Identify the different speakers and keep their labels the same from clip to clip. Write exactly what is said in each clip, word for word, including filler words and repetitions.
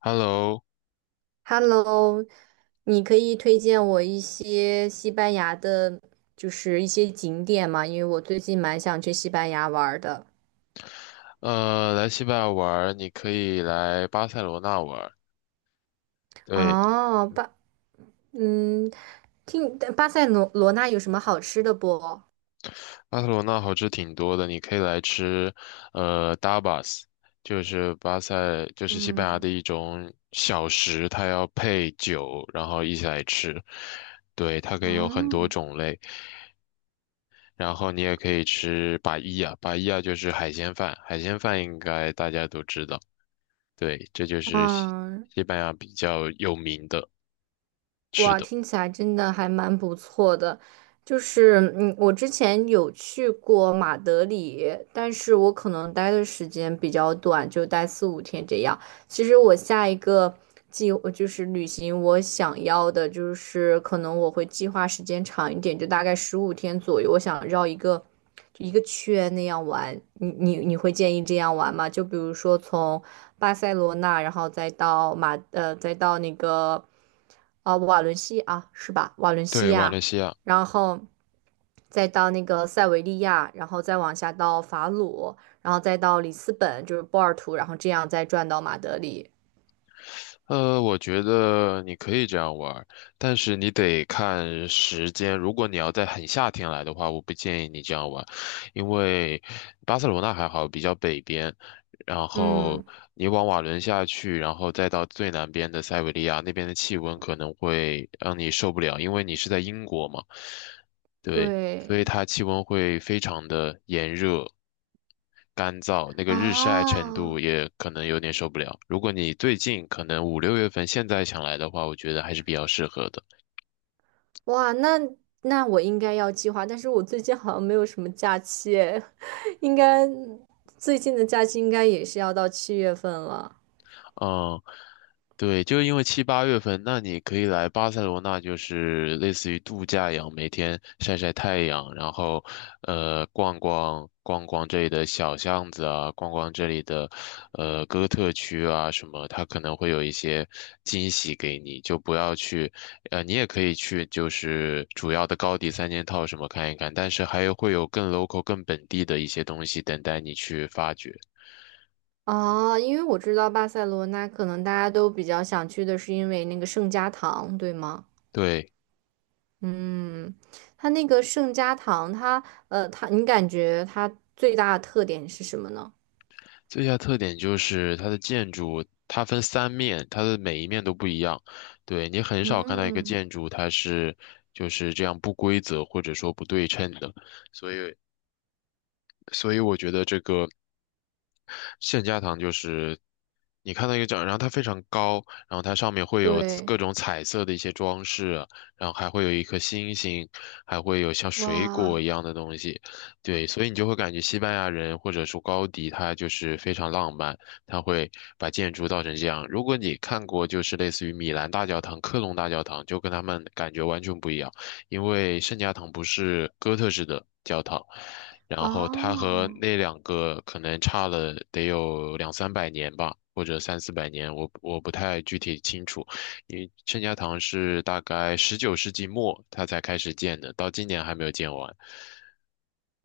Speaker 1: Hello，
Speaker 2: Hello，你可以推荐我一些西班牙的，就是一些景点吗？因为我最近蛮想去西班牙玩儿的。
Speaker 1: 呃，来西班牙玩儿你可以来巴塞罗那玩儿。对，
Speaker 2: 哦，巴，嗯，听巴塞罗罗那有什么好吃的不？
Speaker 1: 巴塞罗那好吃挺多的，你可以来吃，呃，tapas，就是巴塞，就是西班牙
Speaker 2: 嗯，
Speaker 1: 的一种小食，它要配酒，然后一起来吃。对，它可以有很
Speaker 2: 哦，
Speaker 1: 多种类，然后你也可以吃巴伊亚，巴伊亚就是海鲜饭，海鲜饭应该大家都知道。对，这就是西
Speaker 2: 嗯，
Speaker 1: 西班牙比较有名的吃
Speaker 2: 哇，
Speaker 1: 的。
Speaker 2: 听起来真的还蛮不错的。就是，嗯，我之前有去过马德里，但是我可能待的时间比较短，就待四五天这样。其实我下一个计呃就是旅行，我想要的就是可能我会计划时间长一点，就大概十五天左右。我想绕一个就一个圈那样玩。你你你会建议这样玩吗？就比如说从巴塞罗那，然后再到马呃，再到那个呃瓦伦西啊，是吧？瓦伦西
Speaker 1: 对，瓦伦
Speaker 2: 亚，
Speaker 1: 西亚。
Speaker 2: 然后再到那个塞维利亚，然后再往下到法鲁，然后再到里斯本，就是波尔图，然后这样再转到马德里。
Speaker 1: 呃，我觉得你可以这样玩儿，但是你得看时间。如果你要在很夏天来的话，我不建议你这样玩，因为巴塞罗那还好，比较北边，然后
Speaker 2: 嗯，
Speaker 1: 你往瓦伦下去，然后再到最南边的塞维利亚，那边的气温可能会让你受不了，因为你是在英国嘛。对，所
Speaker 2: 对。
Speaker 1: 以它气温会非常的炎热、干燥，那个日晒程度
Speaker 2: 啊，
Speaker 1: 也可能有点受不了。如果你最近可能五六月份现在想来的话，我觉得还是比较适合的。
Speaker 2: 哇，那那我应该要计划，但是我最近好像没有什么假期诶，应该最近的假期应该也是要到七月份了。
Speaker 1: 嗯，对，就是因为七八月份，那你可以来巴塞罗那，就是类似于度假一样，每天晒晒太阳，然后呃逛逛逛逛这里的小巷子啊，逛逛这里的呃哥特区啊什么，它可能会有一些惊喜给你，就不要去，呃，你也可以去，就是主要的高迪三件套什么看一看，但是还有会有更 local、更本地的一些东西等待你去发掘。
Speaker 2: 啊，因为我知道巴塞罗那可能大家都比较想去的是因为那个圣家堂，对吗？
Speaker 1: 对。
Speaker 2: 嗯，它那个圣家堂，它呃，它你感觉它最大的特点是什么呢？
Speaker 1: 最大特点就是它的建筑，它分三面，它的每一面都不一样。对，你很少看到一个
Speaker 2: 嗯，
Speaker 1: 建筑，它是就是这样不规则或者说不对称的。所以，所以我觉得这个圣家堂就是你看到一个展，然后它非常高，然后它上面会有
Speaker 2: 对，
Speaker 1: 各种彩色的一些装饰，然后还会有一颗星星，还会有像水果一
Speaker 2: 哇，
Speaker 1: 样的东西。对，所以你就会感觉西班牙人或者说高迪他就是非常浪漫，他会把建筑造成这样。如果你看过就是类似于米兰大教堂、科隆大教堂，就跟他们感觉完全不一样。因为圣家堂不是哥特式的教堂，然后它和
Speaker 2: 哦。
Speaker 1: 那两个可能差了得有两三百年吧，或者三四百年，我我不太具体清楚。因为圣家堂是大概十九世纪末它才开始建的，到今年还没有建完。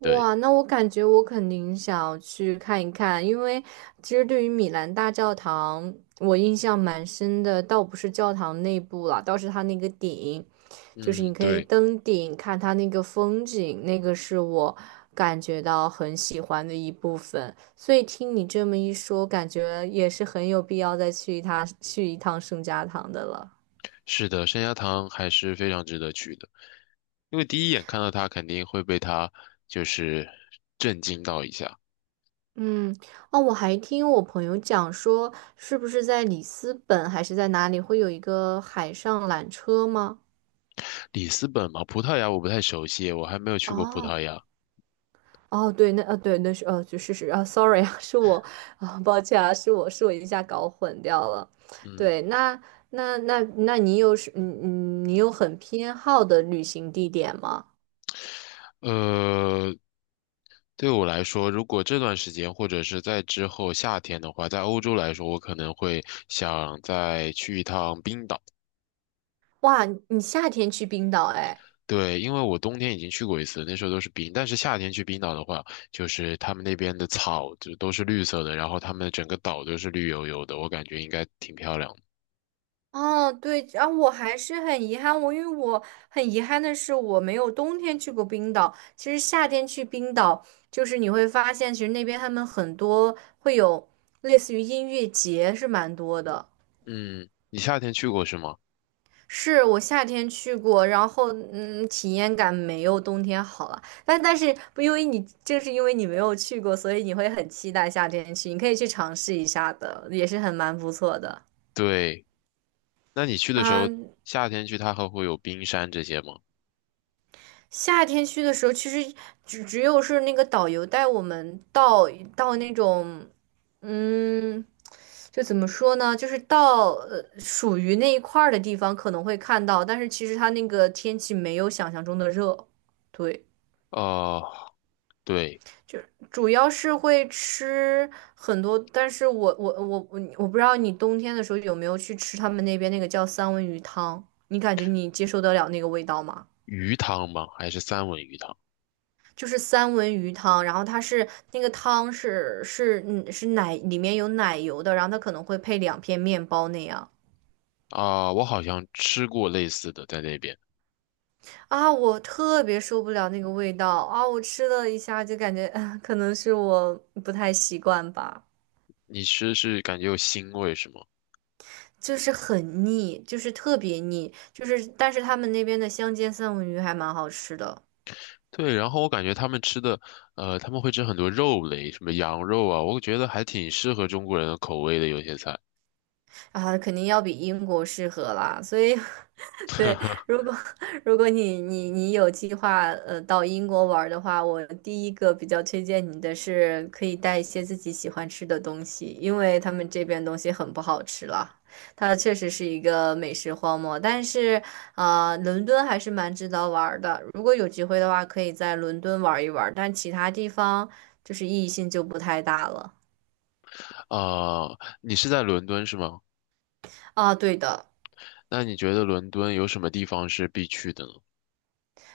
Speaker 1: 对，
Speaker 2: 那我感觉我肯定想要去看一看，因为其实对于米兰大教堂，我印象蛮深的，倒不是教堂内部了，倒是它那个顶，就是
Speaker 1: 嗯，
Speaker 2: 你可以
Speaker 1: 对，
Speaker 2: 登顶看它那个风景，那个是我感觉到很喜欢的一部分。所以听你这么一说，感觉也是很有必要再去一趟去一趟圣家堂的了。
Speaker 1: 是的，圣家堂还是非常值得去的，因为第一眼看到它肯定会被它就是震惊到一下。
Speaker 2: 嗯，哦，我还听我朋友讲说，是不是在里斯本还是在哪里会有一个海上缆车吗？
Speaker 1: 里斯本嘛，葡萄牙我不太熟悉，我还没有去过葡萄
Speaker 2: 哦，
Speaker 1: 牙。
Speaker 2: 哦，对，那呃，对，那是呃，就是是啊，sorry 啊，是我啊，抱歉啊，是我是我一下搞混掉了。
Speaker 1: 嗯，
Speaker 2: 对，那那那那你有是嗯嗯，你有很偏好的旅行地点吗？
Speaker 1: 呃，对我来说，如果这段时间或者是在之后夏天的话，在欧洲来说，我可能会想再去一趟冰岛。
Speaker 2: 哇，你夏天去冰岛哎。
Speaker 1: 对，因为我冬天已经去过一次，那时候都是冰，但是夏天去冰岛的话，就是他们那边的草就都是绿色的，然后他们整个岛都是绿油油的，我感觉应该挺漂亮的。
Speaker 2: 哦，对，然后我还是很遗憾，我因为我很遗憾的是，我没有冬天去过冰岛。其实夏天去冰岛，就是你会发现，其实那边他们很多会有类似于音乐节，是蛮多的。
Speaker 1: 嗯，你夏天去过是吗？
Speaker 2: 是我夏天去过，然后嗯，体验感没有冬天好了。但但是不因为你正是因为你没有去过，所以你会很期待夏天去，你可以去尝试一下的，也是很蛮不错的。
Speaker 1: 对。那你去的时
Speaker 2: 啊，
Speaker 1: 候，夏天去它还会有冰山这些吗？
Speaker 2: 夏天去的时候，其实只只有是那个导游带我们到到那种，嗯，就怎么说呢，就是到呃属于那一块儿的地方可能会看到，但是其实它那个天气没有想象中的热，对。
Speaker 1: 哦，对，
Speaker 2: 就是主要是会吃很多，但是我我我我我不知道你冬天的时候有没有去吃他们那边那个叫三文鱼汤，你感觉你接受得了那个味道吗？
Speaker 1: 鱼汤吗？还是三文鱼汤？
Speaker 2: 就是三文鱼汤，然后它是那个汤是是嗯是奶里面有奶油的，然后它可能会配两片面包那样
Speaker 1: 啊、我好像吃过类似的在那边。
Speaker 2: 啊，我特别受不了那个味道啊，我吃了一下就感觉，啊，可能是我不太习惯吧，
Speaker 1: 你吃是感觉有腥味是吗？
Speaker 2: 就是很腻，就是特别腻，就是但是他们那边的香煎三文鱼还蛮好吃的。
Speaker 1: 对，然后我感觉他们吃的，呃，他们会吃很多肉类，什么羊肉啊，我觉得还挺适合中国人的口味的有些菜。
Speaker 2: 啊，肯定要比英国适合啦。所以，对，如 果如果你你你有计划呃到英国玩儿的话，我第一个比较推荐你的是可以带一些自己喜欢吃的东西，因为他们这边东西很不好吃了。它确实是一个美食荒漠，但是啊、呃伦敦还是蛮值得玩儿的。如果有机会的话，可以在伦敦玩一玩儿但其他地方就是意义性就不太大了。
Speaker 1: 啊、你是在伦敦是吗？
Speaker 2: 啊，对的，
Speaker 1: 那你觉得伦敦有什么地方是必去的呢？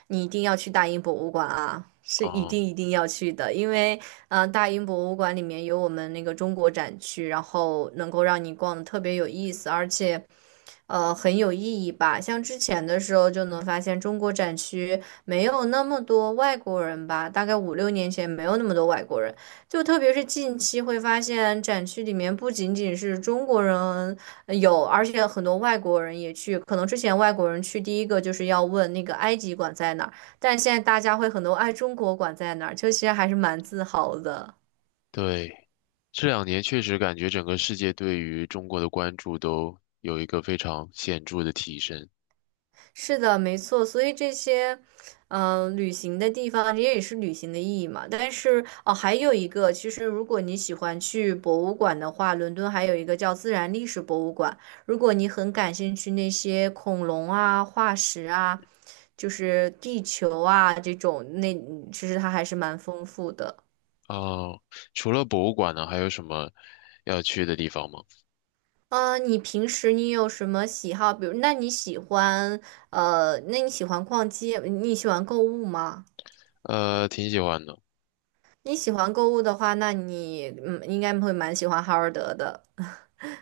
Speaker 2: 你一定要去大英博物馆啊，是一定
Speaker 1: 啊、
Speaker 2: 一定要去的，因为嗯、呃大英博物馆里面有我们那个中国展区，然后能够让你逛的特别有意思，而且。呃很有意义吧。像之前的时候就能发现中国展区没有那么多外国人吧，大概五六年前没有那么多外国人，就特别是近期会发现展区里面不仅仅是中国人呃有，而且很多外国人也去。可能之前外国人去第一个就是要问那个埃及馆在哪儿，但现在大家会很多哎中国馆在哪儿，就其实还是蛮自豪的。
Speaker 1: 对，这两年确实感觉整个世界对于中国的关注都有一个非常显著的提升。
Speaker 2: 是的，没错，所以这些，嗯、旅行的地方，这也是旅行的意义嘛。但是哦，还有一个，其实如果你喜欢去博物馆的话，伦敦还有一个叫自然历史博物馆。如果你很感兴趣那些恐龙啊、化石啊，就是地球啊这种，那其实它还是蛮丰富的。
Speaker 1: 哦，除了博物馆呢，还有什么要去的地方吗？
Speaker 2: 嗯，你平时你有什么喜好？比如，那你喜欢呃，那你喜欢逛街，你喜欢购物吗？
Speaker 1: 呃，挺喜欢的。
Speaker 2: 你喜欢购物的话，那你嗯应该会蛮喜欢哈尔德的。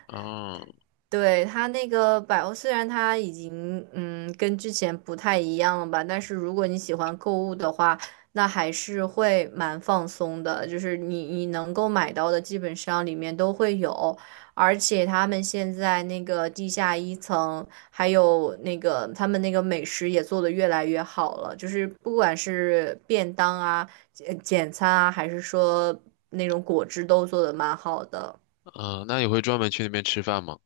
Speaker 1: 嗯
Speaker 2: 对，它那个百欧，虽然它已经嗯跟之前不太一样了吧，但是如果你喜欢购物的话，那还是会蛮放松的。就是你你能够买到的，基本上里面都会有，而且他们现在那个地下一层，还有那个他们那个美食也做得越来越好了，就是不管是便当啊、简简餐啊，还是说那种果汁都做的蛮好的。
Speaker 1: 嗯，那你会专门去那边吃饭吗？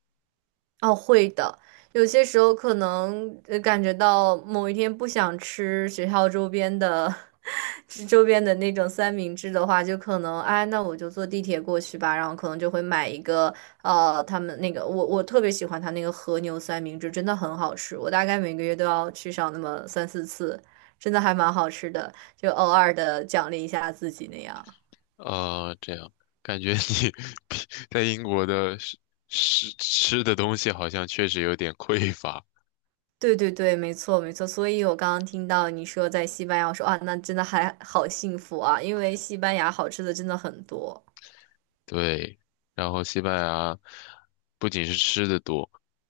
Speaker 2: 哦，会的。有些时候可能呃感觉到某一天不想吃学校周边的，吃周边的那种三明治的话，就可能哎，那我就坐地铁过去吧。然后可能就会买一个呃，他们那个我我特别喜欢他那个和牛三明治，真的很好吃。我大概每个月都要去上那么三四次，真的还蛮好吃的，就偶尔的奖励一下自己那样。
Speaker 1: 呃，这样感觉你 在英国的吃吃吃的东西好像确实有点匮乏。
Speaker 2: 对对对，没错没错，所以我刚刚听到你说在西班牙，我说啊，那真的还好幸福啊，因为西班牙好吃的真的很多，
Speaker 1: 对，然后西班牙不仅是吃的多，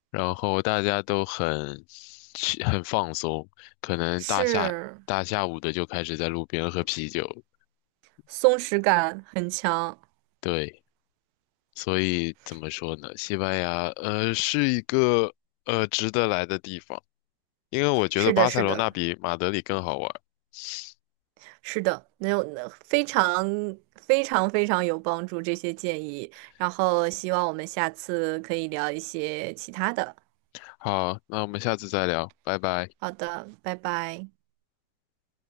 Speaker 1: 然后大家都很去很放松，可能大下
Speaker 2: 是
Speaker 1: 大下午的就开始在路边喝啤酒了。
Speaker 2: 松弛感很强，
Speaker 1: 对，所以怎么说呢？西班牙呃是一个呃值得来的地方，因为我觉得
Speaker 2: 是的，
Speaker 1: 巴塞
Speaker 2: 是
Speaker 1: 罗那
Speaker 2: 的，
Speaker 1: 比马德里更好玩儿。
Speaker 2: 是的，能有那非常非常非常有帮助这些建议，然后希望我们下次可以聊一些其他的。
Speaker 1: 好，那我们下次再聊，拜拜。
Speaker 2: 好的，拜拜。